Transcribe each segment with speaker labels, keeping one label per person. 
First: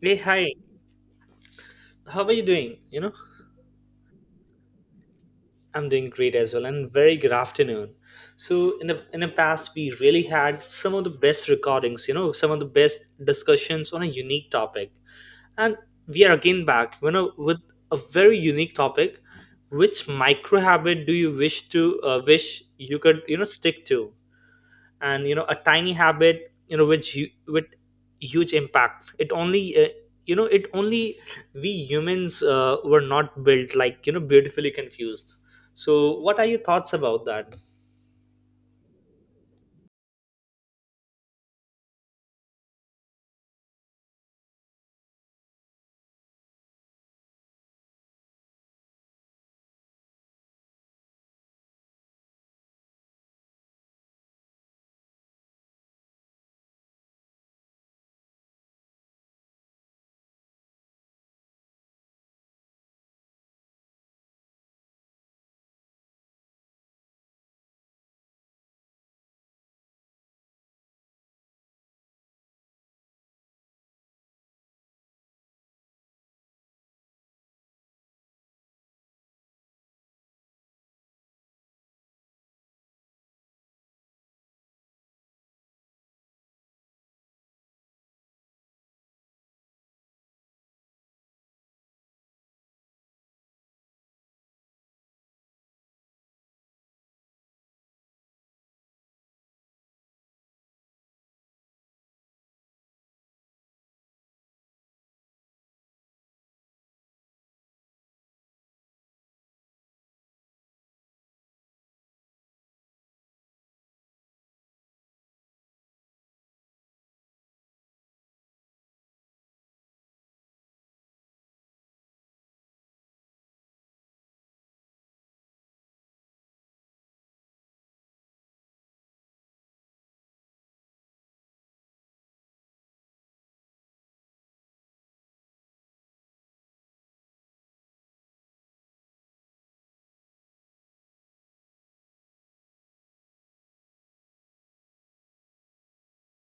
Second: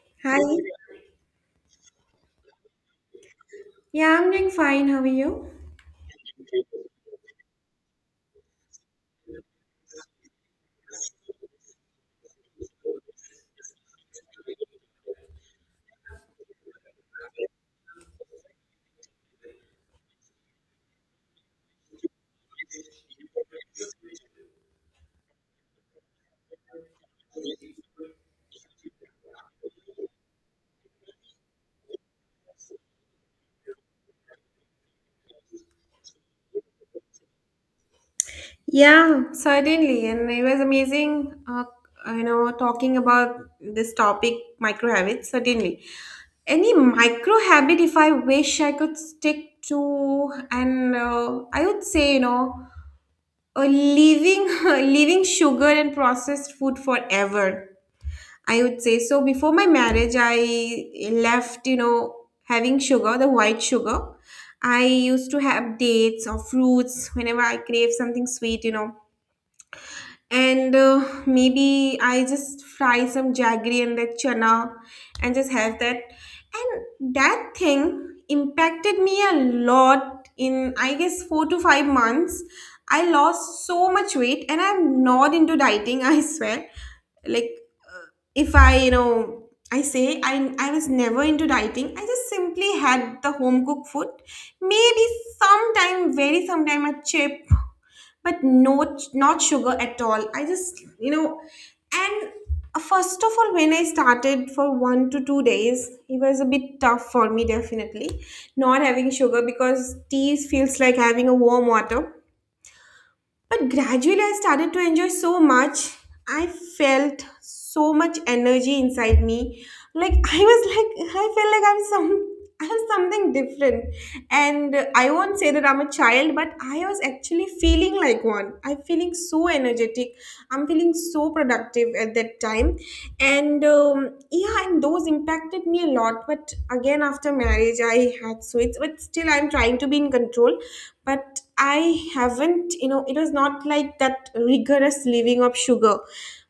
Speaker 1: Hey,
Speaker 2: Hi.
Speaker 1: hi. How are you doing?
Speaker 2: Yeah, I'm doing fine. How are you?
Speaker 1: I'm doing great as well, and very good afternoon. So, in the past, we really had some of the best recordings. You know, some of the best discussions on a unique topic, and we are again back. You know, with a very unique topic. Which micro habit do you wish to wish you could stick to? And a tiny habit which with huge impact it only it only we humans were not built like beautifully confused. So what are your thoughts about that?
Speaker 2: Yeah. Certainly, and it was amazing, talking about this topic, micro habits. Certainly, any micro habit, if I wish I could stick to, and I would say, leaving leaving sugar and processed food forever. I would say. So before my marriage, I left, having sugar, the white sugar. I used to have dates or fruits whenever I crave something sweet, and maybe I just fry some jaggery and that chana and just have that, and that thing impacted me a lot in, I guess, 4 to 5 months. I lost so much weight, and I'm not into dieting. I swear. Like, uh, if I I say I was never into dieting. I just simply had the home cooked food, maybe sometime, very sometime a chip, but no, not sugar at all. I just and first of all, when I started for 1 to 2 days, it was a bit tough for me, definitely, not having sugar because tea feels like having a warm water. But gradually, I started to enjoy so much. I felt so much energy inside me. Like, I was like, I felt like I'm some I'm something different. And I won't say that I'm a child, but I was actually feeling like one. I'm feeling so energetic. I'm feeling so productive at that time. And yeah, and those impacted me a lot. But again, after marriage, I had so it's, but still I'm trying to be in control, but I haven't, it was not like that rigorous living of sugar.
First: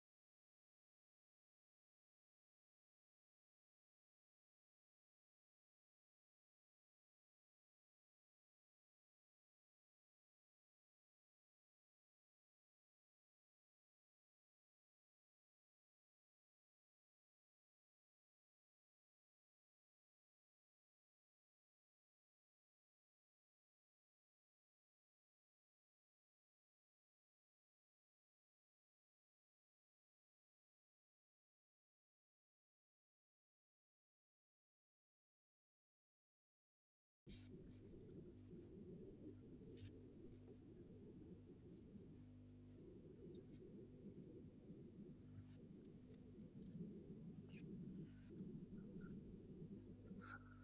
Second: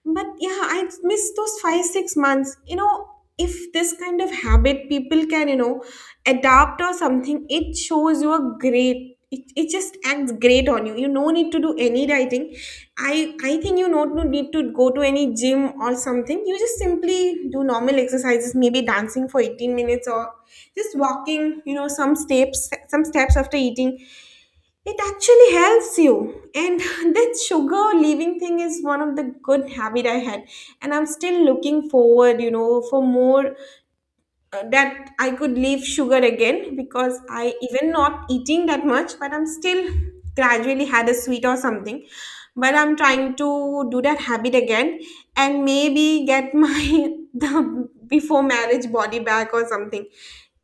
Speaker 2: But yeah, I missed those 5-6 months, if this kind of habit people can, adapt or something, it shows you a great, it just acts great on you. You no need to do any dieting. I think you don't need to go to any gym or something. You just simply do normal exercises, maybe dancing for 18 minutes or just walking, some steps, some steps after eating. It actually helps you. And that sugar leaving thing is one of the good habit I had. And I'm still looking forward, for more, that I could leave sugar again, because I even not eating that much, but I'm still gradually had a sweet or something. But I'm trying to do that habit again and maybe get my the before marriage body back or something.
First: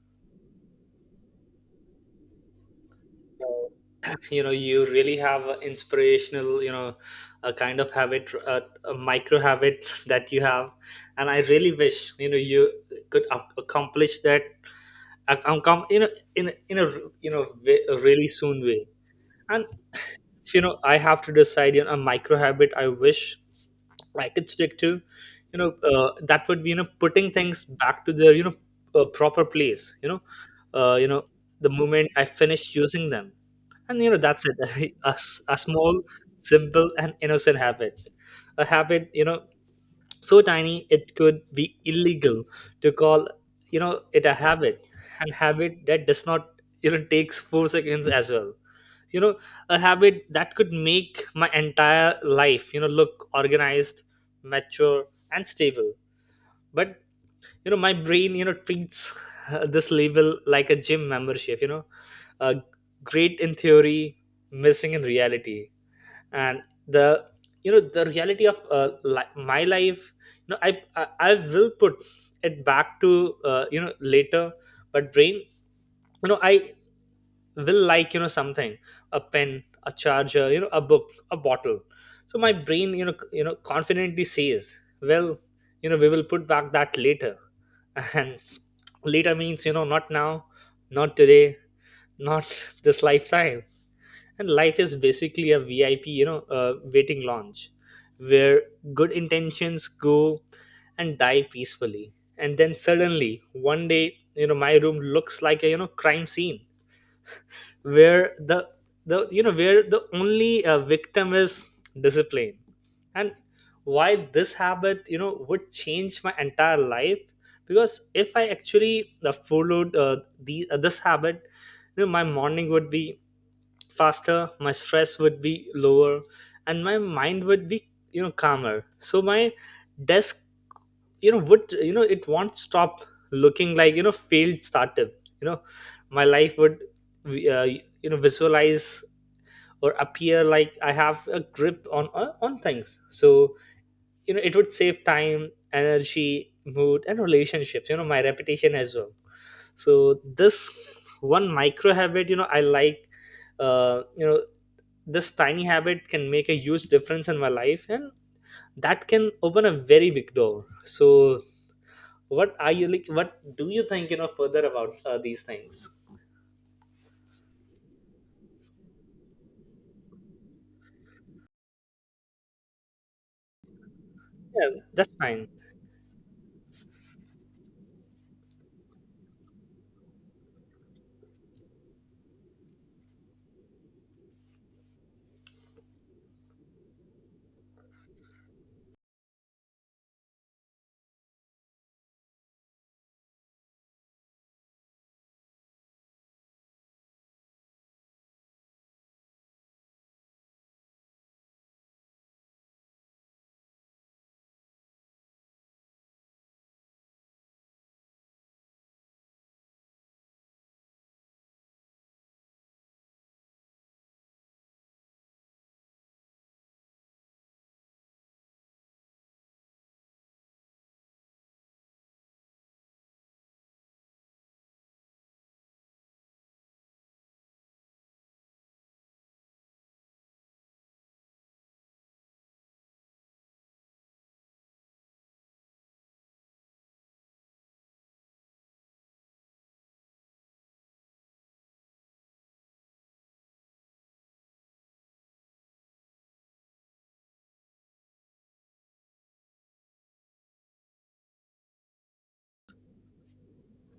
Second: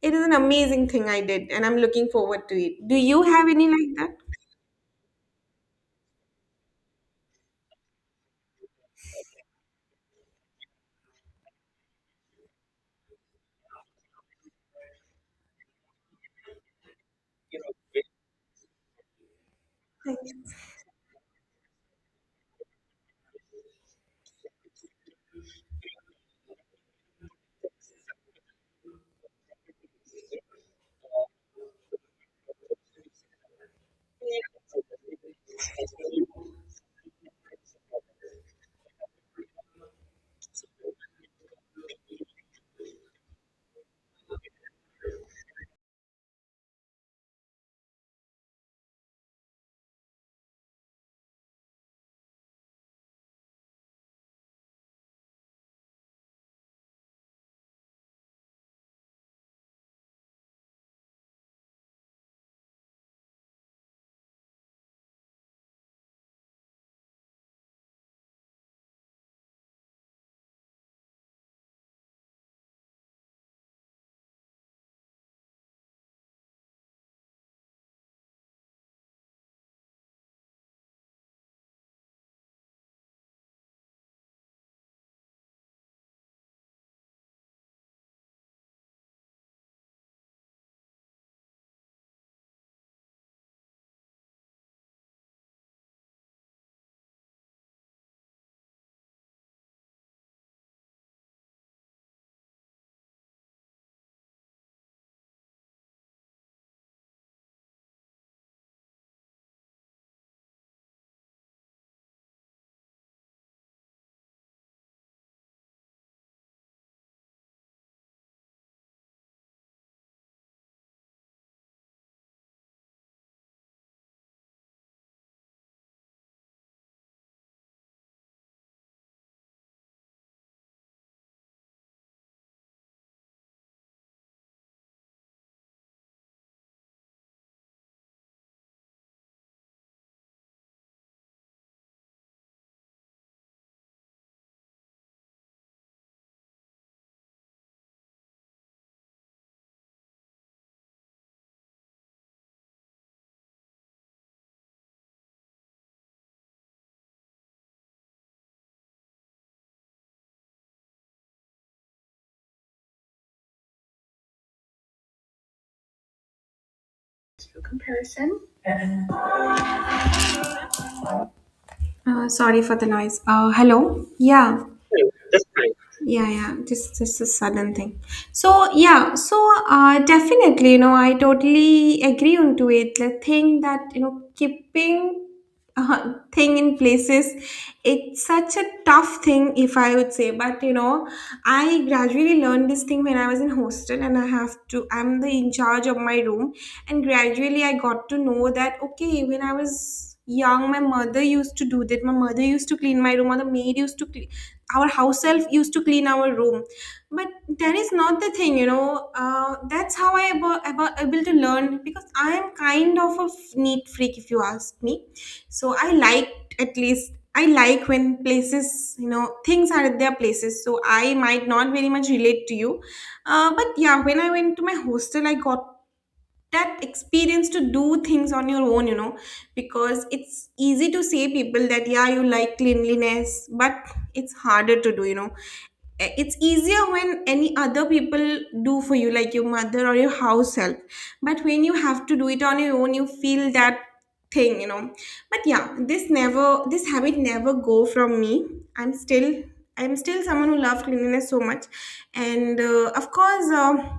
Speaker 2: It is an amazing thing I did and I'm looking forward to it. Do you have any like that?
Speaker 1: You really have a inspirational a kind of habit a micro habit that you have, and I really wish you could accomplish that. ac- um, com- you know in in a a really soon way. And
Speaker 2: Thank you.
Speaker 1: if, I have to decide a micro habit I wish I could stick to, that would be putting things back to their proper place, uh, you know the moment I finish using them. And that's it. A small, simple and innocent habit. A habit so tiny it could be illegal to call it a habit. And habit that does not takes 4 seconds as well, you know a habit that could make my entire life look organized, mature and stable. But my brain treats this label like a gym membership. Uh, great in theory, missing in reality. And the you know the reality of my life, you know I, I will put it back to later. But brain, I will like something, a pen, a charger, a book, a bottle. So my brain confidently says, well, we will put back that later. And later means, not now, not today, not this lifetime. And life is basically a VIP waiting lounge where good intentions go and die peacefully. And then suddenly one day my room looks like a crime scene, where the you know where the only victim is discipline. And why this habit would change my entire life? Because if I actually followed the this habit, my morning would be faster, my stress would be lower, and my mind would be calmer. So my desk would it won't stop looking like failed startup. you know my life would uh, visualize or appear like I have a grip on on things. So it would save time, energy, mood and relationships, my reputation as well. So this one micro habit, I like, uh, you know this tiny habit can make a huge difference in my life, and that can open a very big door. So what are you like, what do you think further about these things?
Speaker 2: Sorry for the noise. Hello. Yeah.
Speaker 1: Yeah, that's fine.
Speaker 2: Yeah, yeah, just a sudden thing. So yeah, so definitely, I totally agree onto it. The thing that, keeping thing in places, it's such a tough thing, if I would say. But I gradually learned this thing when I was in hostel, and I have to, I'm the in charge of my room. And gradually I got to know that, okay, when I was young, my mother used to do that. My mother used to clean my room, or the maid used to clean our house self used to clean our room. But that is not the thing, that's how I able to learn, because I am kind of a neat freak, if you ask me. So I like, at least I like, when places, things are at their places, so I might not very much relate to you. But yeah, when I went to my hostel, I got that experience to do things on your own, because it's easy to say people that yeah you like cleanliness, but it's harder to do, Eh, it's easier when any other people do for you, like your mother or your house help. But when you have to do it on your own, you feel that thing, but yeah, this habit never go from me. i'm still I'm still someone who loves cleanliness so much. And of course,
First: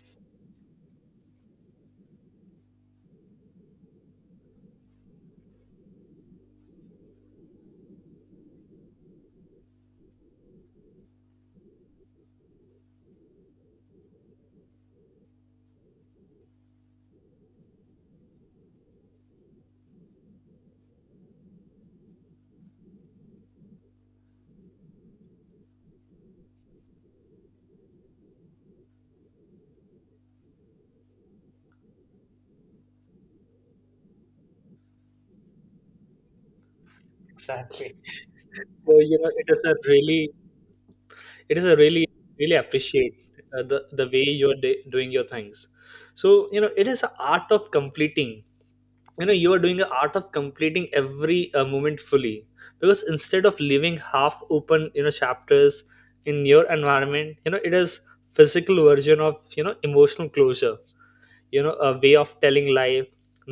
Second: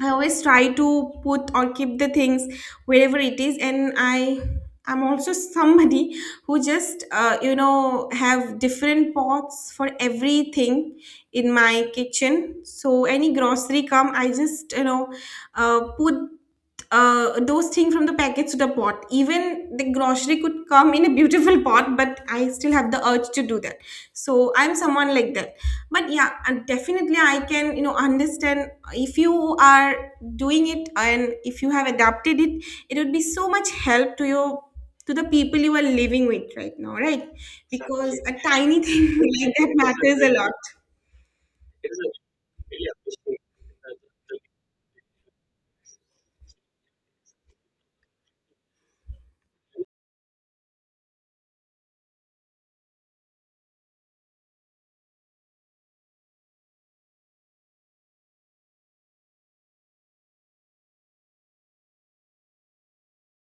Speaker 2: I always try to put or keep the things wherever it is, and I am also somebody who just, have different pots for everything in my kitchen. So any grocery come, I just, put, those things from the packets to the pot. Even the grocery could come in a beautiful pot, but I still have the urge to do that. So I'm someone like that. But yeah, and definitely I can, understand if you are doing it, and if you have adapted it, it would be so much help to your, to the people you are living with right now, right?
Speaker 1: Exactly.
Speaker 2: Because exactly. A tiny
Speaker 1: So
Speaker 2: thing
Speaker 1: it
Speaker 2: like
Speaker 1: is
Speaker 2: that
Speaker 1: a really,
Speaker 2: matters a lot.
Speaker 1: it is a really, really appreciate the way you're doing your things. So it is an art of completing. You are doing an art of completing every moment fully. Because instead of leaving half open, chapters in your environment, it is physical version of emotional closure. A way of telling life,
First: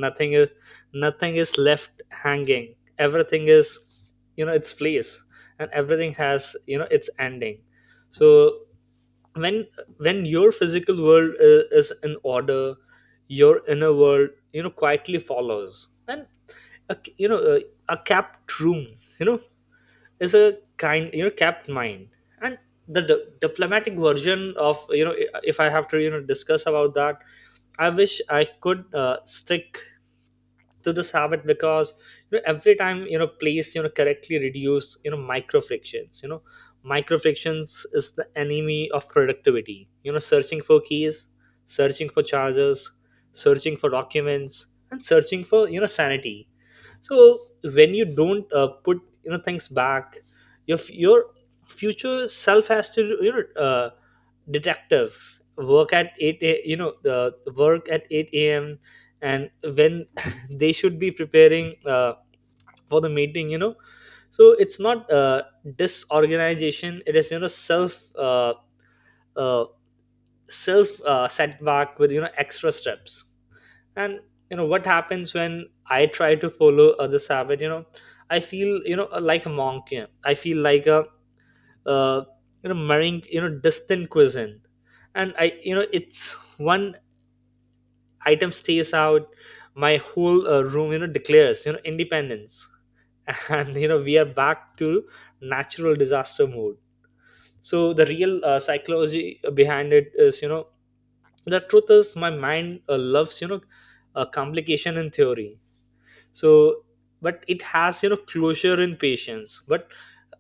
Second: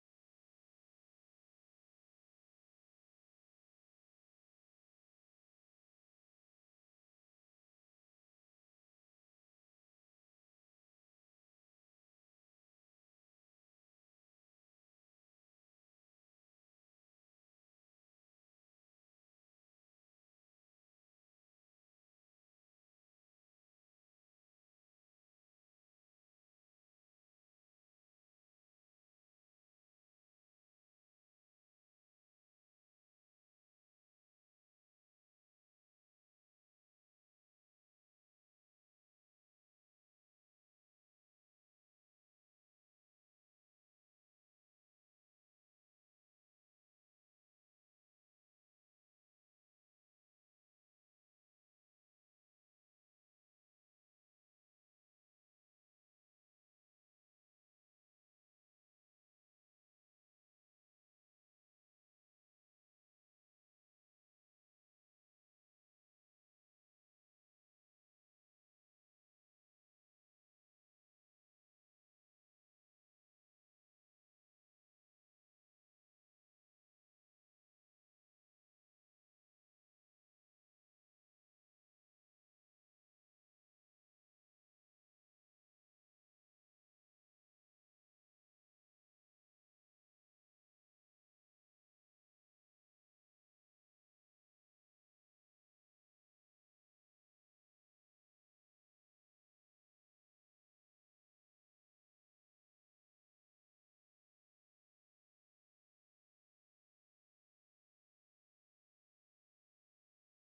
Speaker 1: nothing is, nothing is left hanging, everything is its place, and everything has its ending. So when when your physical world is in order, your inner world quietly follows. And a, you know a, a capped room, you know is a kind kept mind. And the diplomatic version of, if I have to discuss about that, I wish I could stick to this habit. Because every time please correctly reduce micro frictions. Micro frictions is the enemy of productivity. You know, searching for keys, searching for chargers, searching for documents, and searching for sanity. So when you don't put things back, your your future self has to detective work at 8 a, you know the work at 8 a.m. And when they should be preparing for the meeting. So it's not disorganization, it is self uh, self setback with extra steps. And what happens when I try to follow others habit? I feel like a monk. Yeah. I feel like a, uh, marrying distant cuisine. And I, it's one item stays out, my whole room declares independence. And we are back to natural disaster mode. So the real psychology behind it is, the truth is my mind loves complication in theory. So but it has closure in patience. But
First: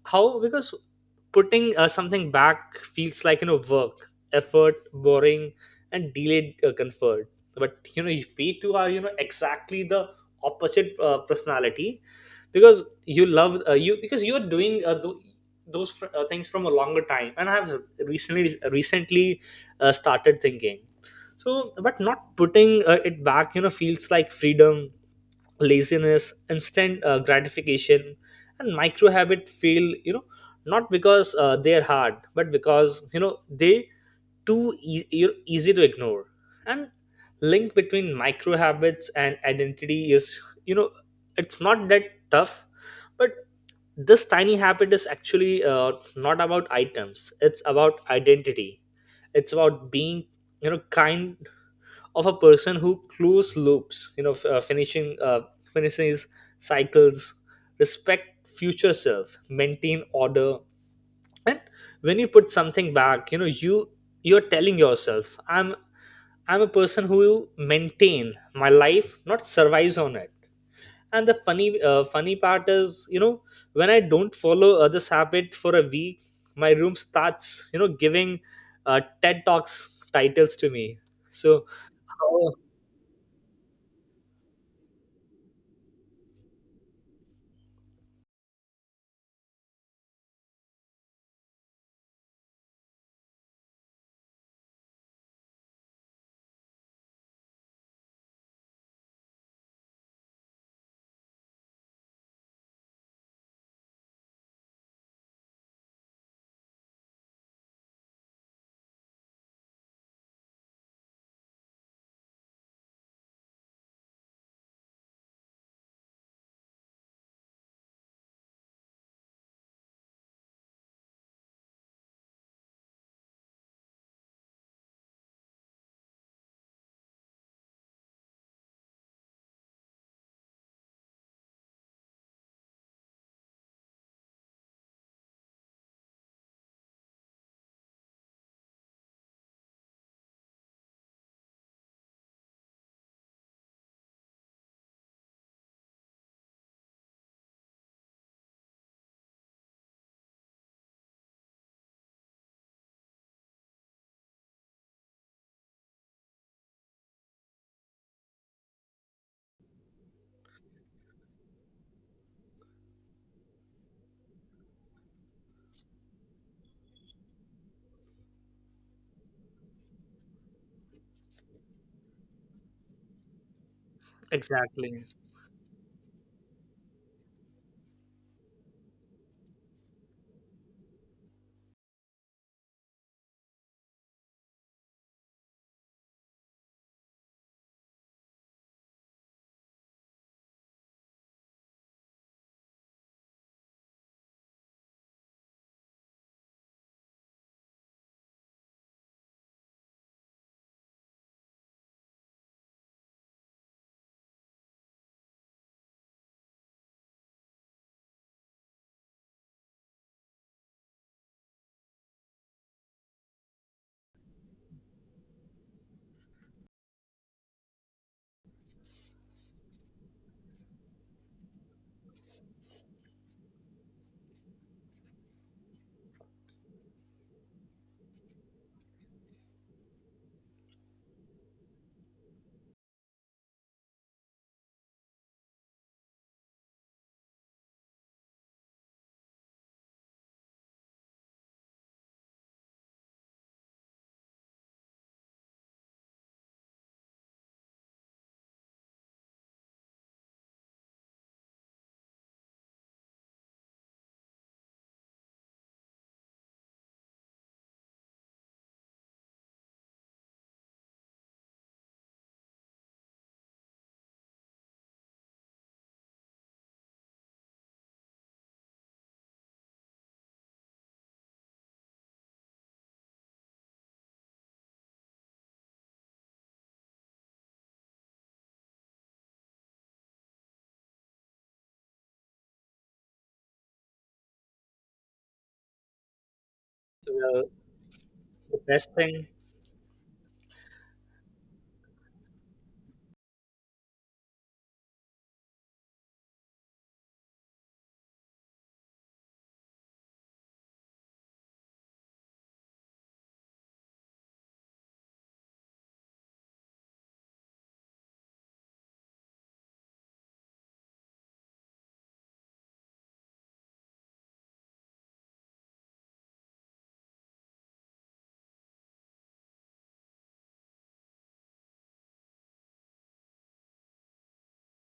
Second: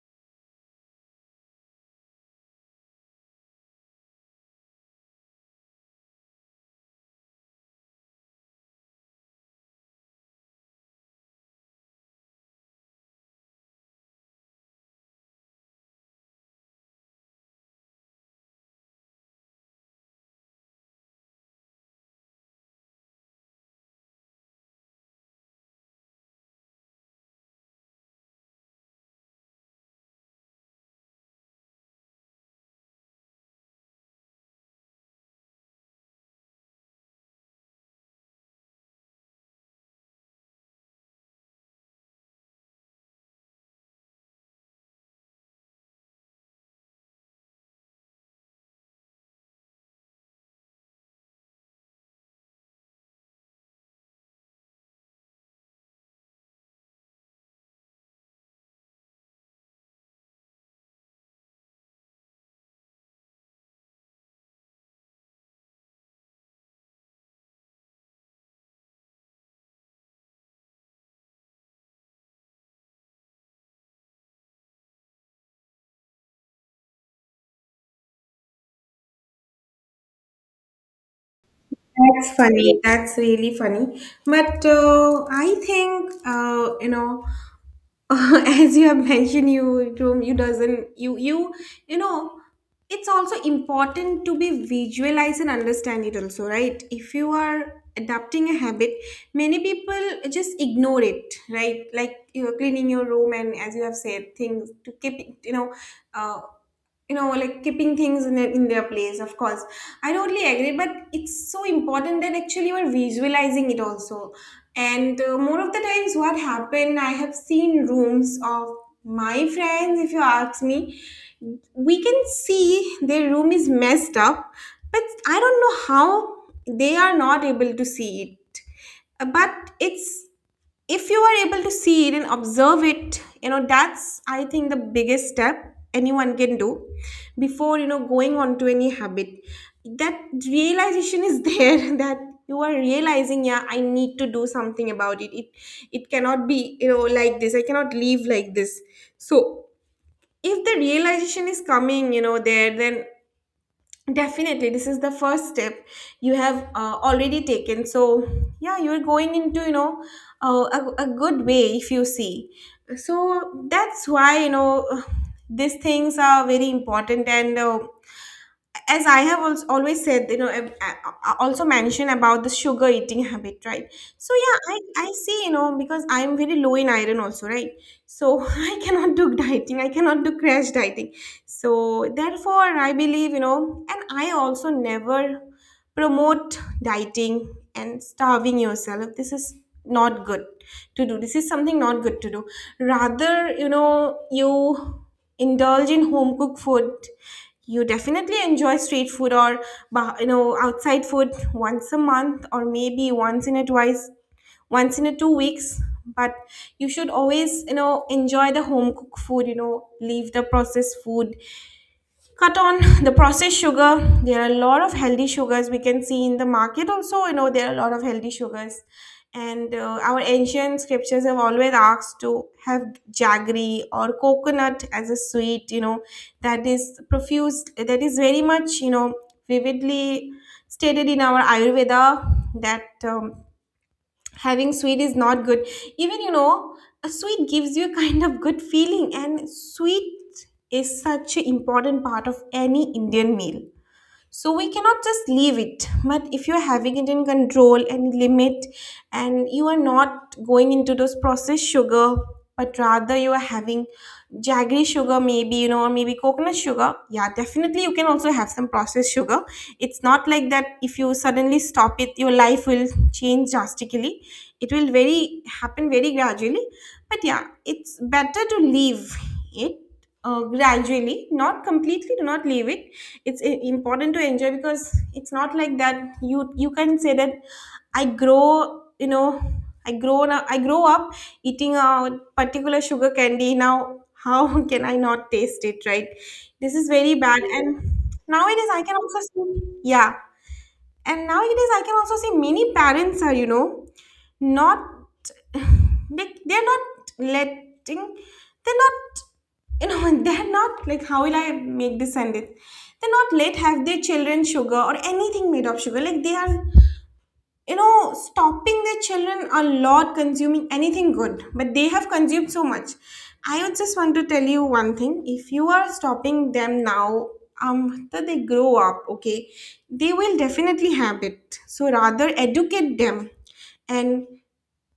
Speaker 1: how? Because putting something back feels like work, effort, boring, and delayed comfort. But if we two are, exactly the opposite personality. Because you love you, because you're doing those things from a longer time, and I have recently started thinking. So but not putting it back feels like freedom, laziness, instant gratification. And micro habit feel, not because they're hard, but because they too easy to ignore. And link between micro habits and identity is, you know it's not that tough. But this tiny habit is actually not about items, it's about identity. It's about being kind of a person who close loops, you know f- finishing finishes cycles, respect future self, maintain order. And when you put something back, you, you're telling yourself, I'm a person who maintain my life, not survives on it. And the funny part is, when I don't follow this habit for a week, my room starts giving TED talks titles to me. So
Speaker 2: That's
Speaker 1: oh,
Speaker 2: funny. That's really funny. But I think, as you have mentioned, you Tom, you doesn't you you know, it's also important to be visualize and understand it also, right? If you are adapting a habit, many people just ignore it, right? Like you're cleaning your room, and as you have said, things to keep it, Uh, like keeping things in, in their place, of course I totally agree. But it's so important that actually we're visualizing it also. And more of the times what happened, I have seen rooms of my friends, if you ask me, we can see their room is messed up, but I don't know how they are not able to see it. But it's, if you are able to see it and observe it, that's I think the biggest step anyone can do before, going on to any habit, that realization is there that you are realizing, yeah, I need to do something about it. It cannot be, like this. I cannot live like this. So if the realization is coming, there, then definitely, this is the first step you have, already taken. So, yeah, you're going into, a good way, if you see. So that's why, these things are very important and. As I have also always said, I also mentioned about the sugar eating habit, right? So yeah, I,
Speaker 1: exactly.
Speaker 2: I see, because I'm very low in iron also, right? So I cannot do dieting. I cannot do crash dieting. So therefore, I believe, and I also never promote dieting and starving yourself. This is not good to do. This is something not good to do. Rather, you indulge in home cooked food. You definitely enjoy street food or outside food, once a month or maybe once in a twice, once in a 2 weeks. But you should always, enjoy the home cooked food. Leave the processed food. Cut on the processed sugar. There are a lot of healthy sugars we can see in the market also, there are a lot of healthy sugars. And our ancient scriptures have always asked to have jaggery or coconut as a sweet, that is profuse, that is very much, vividly stated in our ayurveda, that having sweet is not good. Even, a sweet gives you a kind of good feeling, and sweet is such an important part of any Indian meal. So we cannot just leave it. But if you're having it in control and limit, and you are not going into those processed sugar, but rather you are having jaggery sugar, maybe, or maybe coconut sugar, yeah, definitely you can also have some processed sugar. It's not like that, if you suddenly stop it your life will change drastically. It will very happen very gradually. But yeah, it's better to leave it, gradually, not completely, do not leave it. It's important to enjoy, because it's not like that you can say that I grow you know I grow, up I grow up eating a particular sugar candy. Now how can I not taste it, right? This is very
Speaker 1: uh,
Speaker 2: bad. And
Speaker 1: the
Speaker 2: nowadays I
Speaker 1: best
Speaker 2: can also
Speaker 1: thing.
Speaker 2: see, yeah. And nowadays I can also see many parents are, not they're not letting, they're not, they're not, like, how will I make this sentence. They're not let have their children sugar or anything made of sugar, like they are, stopping their children a lot, consuming anything good, but they have consumed so much. I would just want to tell you one thing: if you are stopping them now, after They grow up, okay, they will definitely have it, so rather educate them and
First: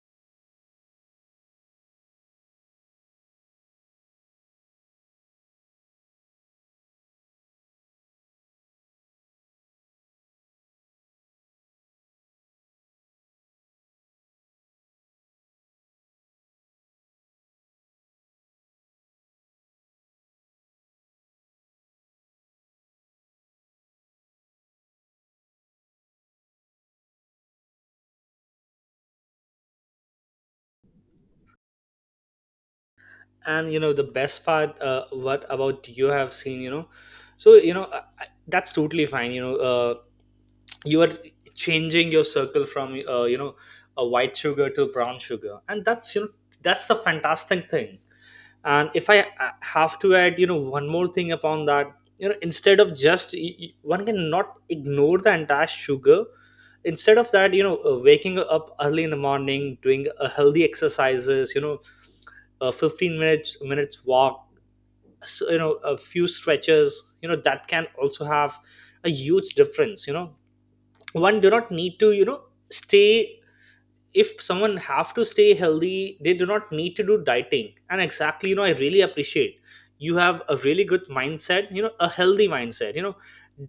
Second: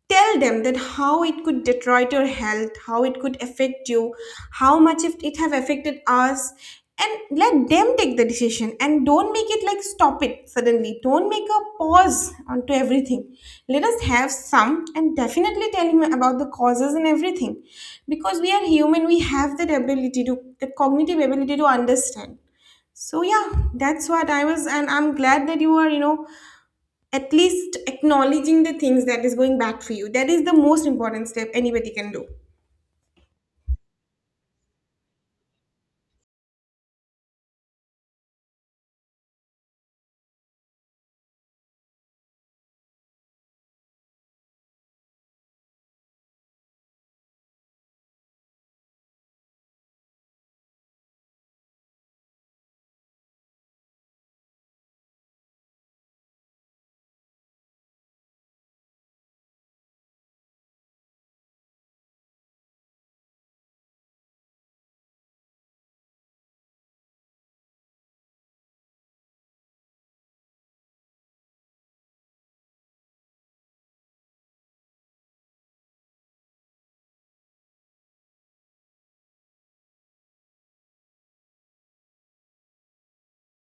Speaker 2: tell them that how it could deteriorate your health, how it could affect you, how much if it have affected us. And let them take the decision and don't make it like stop it suddenly, don't make a pause onto everything. Let us have some and definitely tell him about the causes and everything, because we are human, we have that ability to that cognitive ability to understand. So yeah, that's what I was, and I'm glad that you are, at least acknowledging the things that is going back for you. That is the most important step anybody can do.
Speaker 1: And the best part what about you have seen, so you know that's totally fine. You are changing your circle from, a white sugar to brown sugar, and that's that's the fantastic thing. And if I have to add one more thing upon that, instead of just one cannot ignore the entire sugar. Instead of that, waking up early in the morning, doing a healthy exercises, a 15 minutes walk, so, you know, a few stretches, that can also have a huge difference. One do not need to stay. If someone have to stay healthy, they do not need to do dieting. And exactly, I really appreciate, you have a really good mindset, a healthy mindset.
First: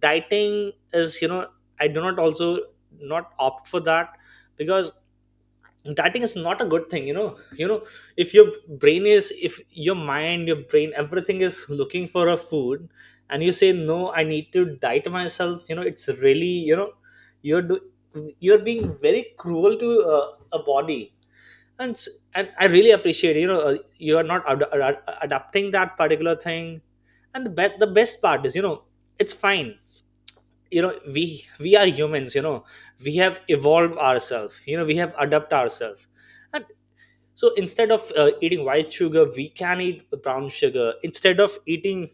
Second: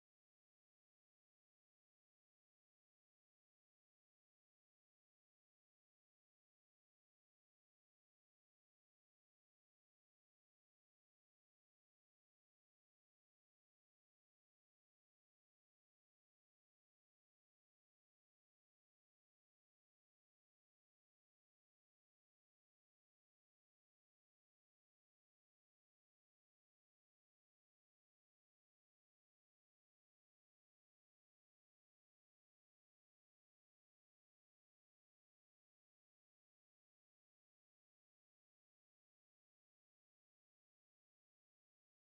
Speaker 1: Dieting is, I do not also not opt for that. Because dieting is not a good thing. If your brain is, if your mind, your brain, everything is looking for a food, and you say no, I need to diet myself, it's really, you're you're being very cruel to a body. And and I really appreciate, you are not adapting that particular thing. And the best, the best part is, it's fine. We are humans, we have evolved ourselves, we have adapted ourselves. And so instead of eating white sugar, we can eat brown sugar. Instead of eating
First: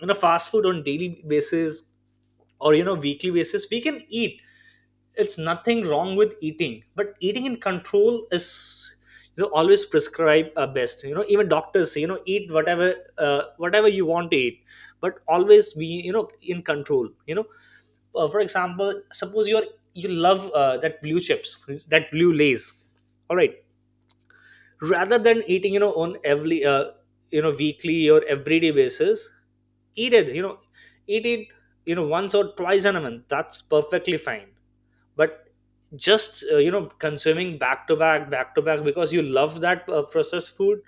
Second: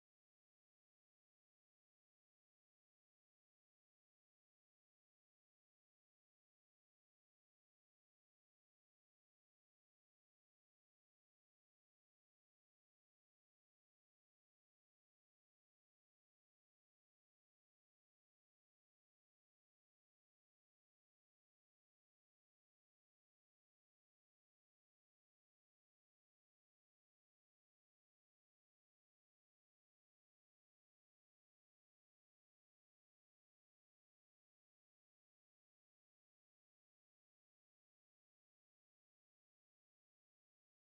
Speaker 1: fast food on daily basis or weekly basis, we can eat. It's nothing wrong with eating, but eating in control is always prescribe best. You know, even doctors say, eat whatever whatever you want to eat, but always be in control. For example, suppose you're, you love that blue chips, that blue lays, all right, rather than eating on every weekly or everyday basis, eat it, eat it, you know, once or twice in a month, that's perfectly fine. But just consuming back to back because you love that processed food.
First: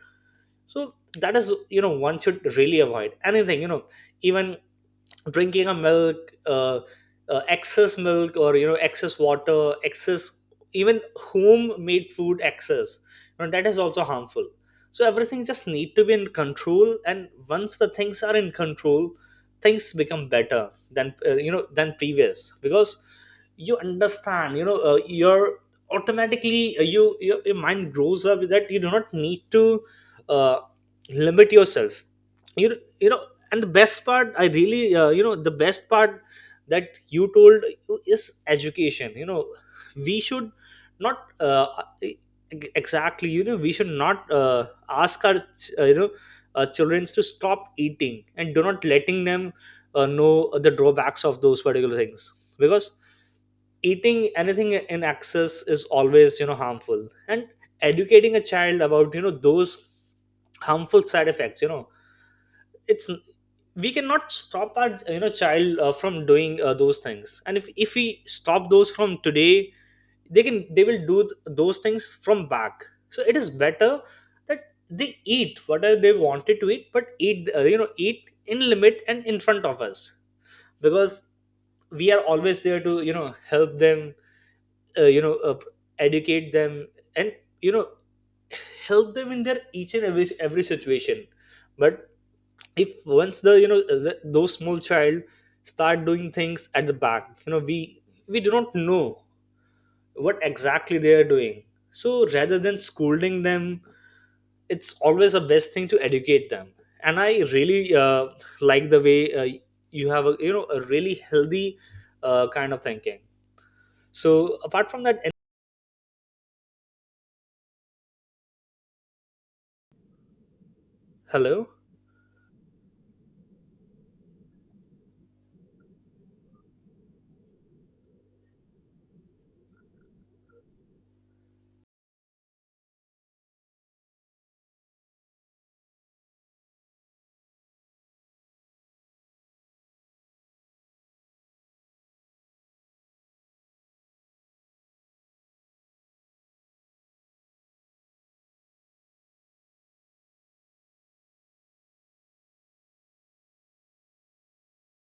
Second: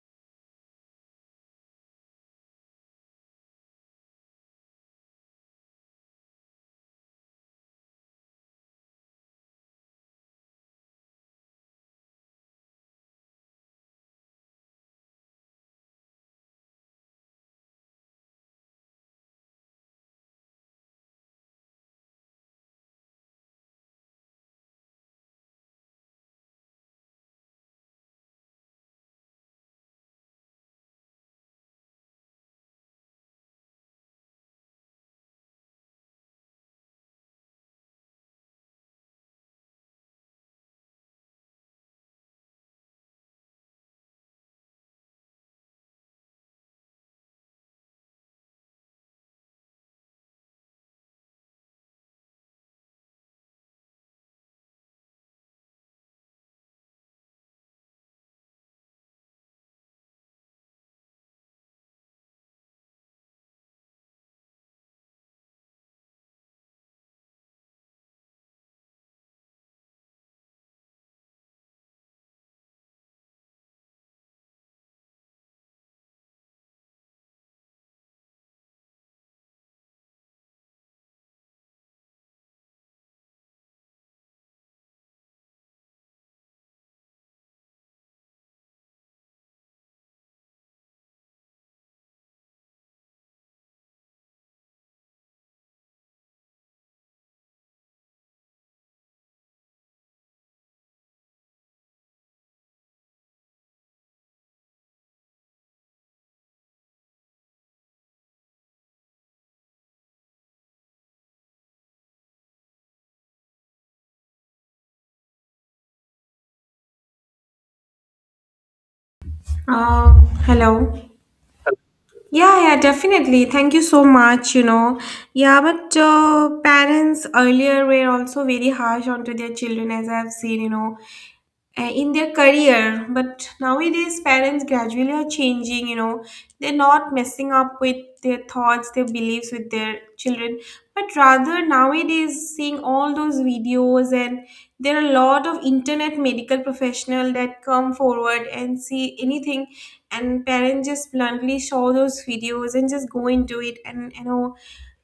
Speaker 1: So that is, one should really avoid anything. Even drinking a milk, excess milk or excess water, excess, even homemade food, excess. That is also harmful. So everything just need to be in control, and once the things are in control, things become better than than previous, because you understand, you're automatically, your mind grows up that you do not need to uh, limit yourself you you know and the best part, I really, the best part that you told is education. We should not e- exactly, we should not ask our children to stop eating and do not letting them know the drawbacks of those particular things, because eating anything in excess is always harmful. And educating a child about those harmful side effects. It's, we cannot stop our child from doing those things, and if we stop those from today, they will do those things from back, so it is better that they eat whatever they wanted to eat, but eat you know eat in limit and in front of us, because we are always there to help them, uh, you know uh, educate them, and you know help them in their each and every situation. But if once the those small child start doing things at the back, we do not know what exactly they are doing. So rather than scolding them, it's always the best thing to educate them. And I really, like the way, you have a you know a really healthy kind of thinking. So apart from that.
Speaker 2: Uh, Hello.
Speaker 1: Hello.
Speaker 2: Yeah, yeah, definitely. Thank you so much, Yeah, but parents earlier were also very harsh onto their children, as I've seen, In their career, but nowadays parents gradually are changing, you know, they're not messing up with their thoughts, their beliefs with their children, but rather nowadays seeing all those videos, and there are a lot of internet medical professional that come forward and see anything, and parents just bluntly show those videos and just go into it and you know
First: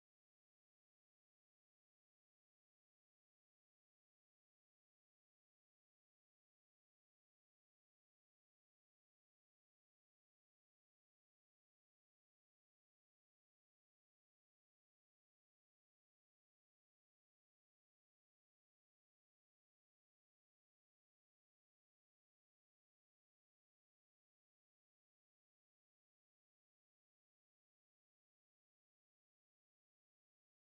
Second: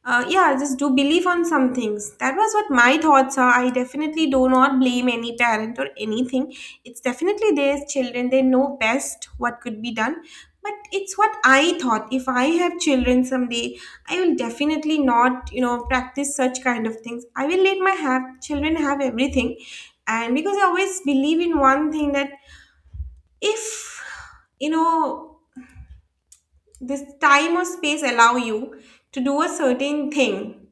Speaker 2: uh, yeah, just do believe on some things. That was what my thoughts are. I definitely do not blame any parent or anything. It's definitely their children. They know best what could be done. But it's what I thought. If I have children someday, I will definitely not, practice such kind of things. I will let my have children have everything. And because I always believe in one thing that if, you know, this time or space allow you to do a certain thing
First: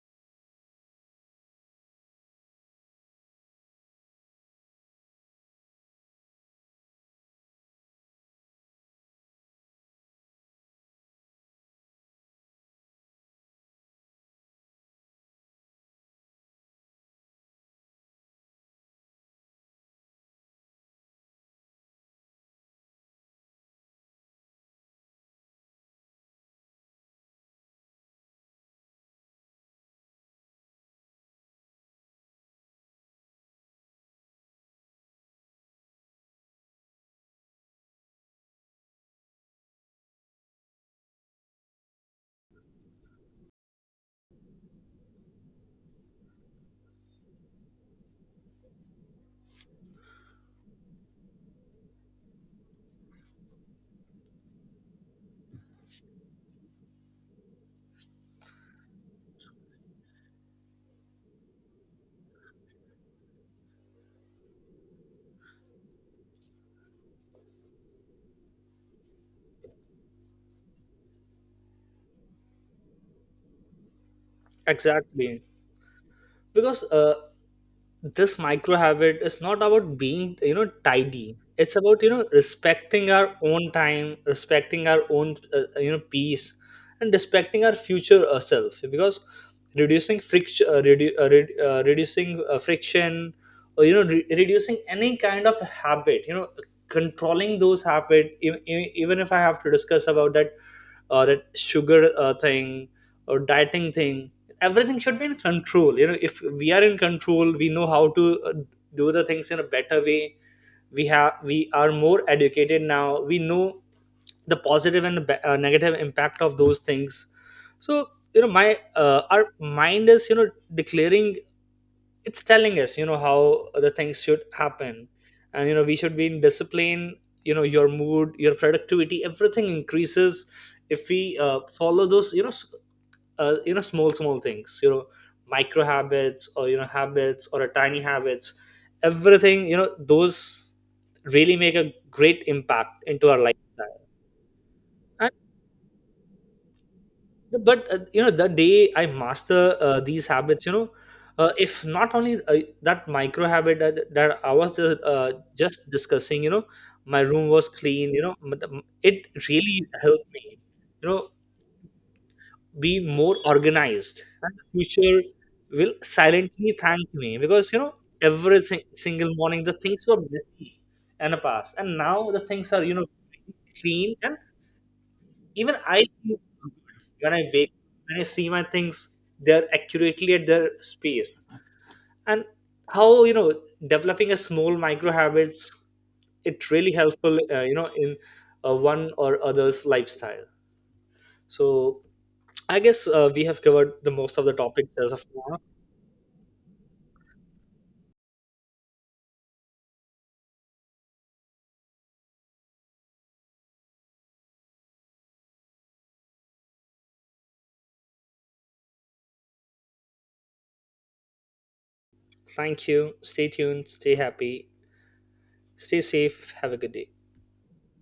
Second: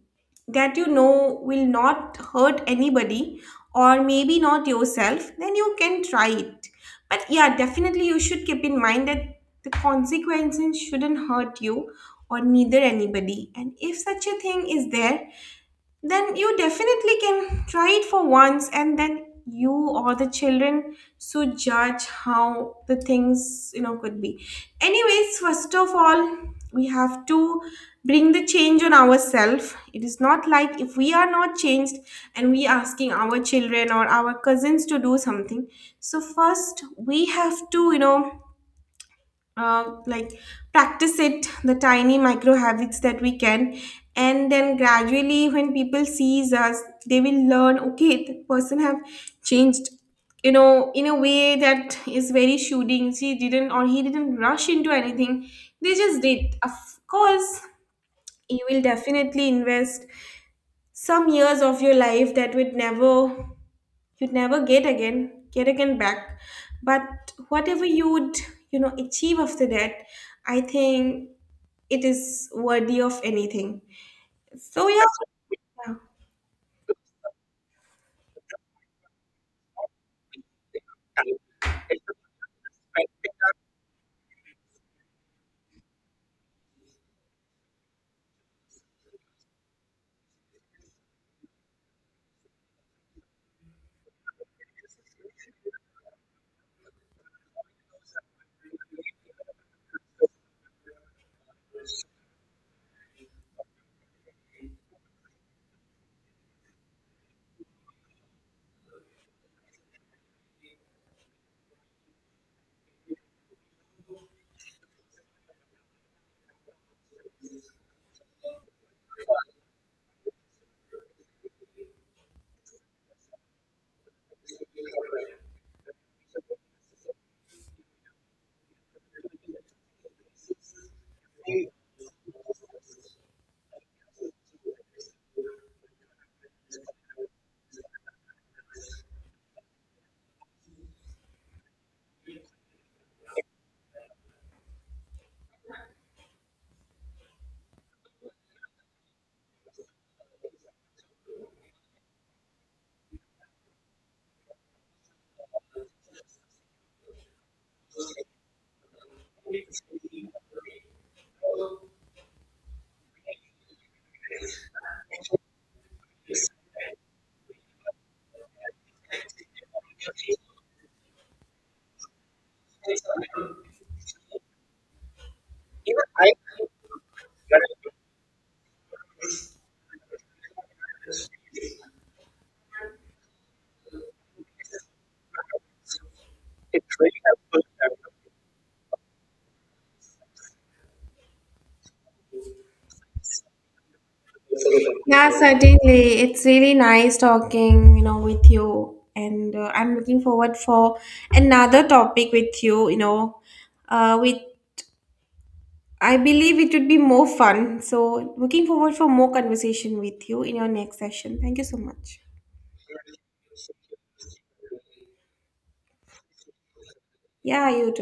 Speaker 2: that, you know, will not hurt anybody or maybe not yourself, then you can try it. But yeah, definitely you should keep in mind that the consequences shouldn't hurt you or neither anybody, and if such a thing is there, then you definitely can try it for once and then you or the children should judge how the things, you know, could be. Anyways, first of all, we have to bring the change on ourselves. It is not like if we are not changed and we asking our children or our cousins to do something. So first we have to like practice it, the tiny micro habits that we can, and then gradually when people sees us, they will learn, okay, the person have changed, you know, in a way that is very shooting. She didn't or he didn't rush into anything, they just did. Of course, you will definitely invest some years of your life that would never, you'd never get again, get again back, but whatever you'd, you know, achieve after that, I think it is worthy of anything. So yeah.
Speaker 1: Exactly, because this micro habit is not about being tidy, it's about respecting our own time, respecting our own peace, and respecting our future self, because reducing friction, reducing friction, or reducing any kind of habit, controlling those habit, even if I have to discuss about that, or that sugar thing, or dieting thing, everything should be in control. If we are in control, we know how to do the things in a better way. We are more educated now, we know the positive and the negative impact of those things. So my our mind is, declaring, it's telling us how the things should happen. And we should be in discipline. Your mood, your productivity, everything increases if we follow those small things, micro habits or habits or a tiny habits, everything, those really make a great impact into our lifestyle. But the day I master these habits, if not only that micro habit that I was just discussing, my room was clean, it really helped me you know be more organized, and the future will silently thank me, because every single morning the things were messy in the past, and now the things are clean and. Even I feel good when I wake when I see my things, they're accurately at their space. And how developing a small micro habits, it really helpful. In one or other's lifestyle. So I guess we have covered the most of the topics as of
Speaker 2: Yeah,
Speaker 1: now.
Speaker 2: certainly, it's really nice talking, you know, with you, and I'm looking forward for another topic with you, you know, with, I believe it would be more fun, so looking forward for more conversation with you in your next session. Thank you so much.
Speaker 1: Thank you. Stay tuned. Stay happy. Stay safe. Have a good day.
Speaker 2: Yeah, you too.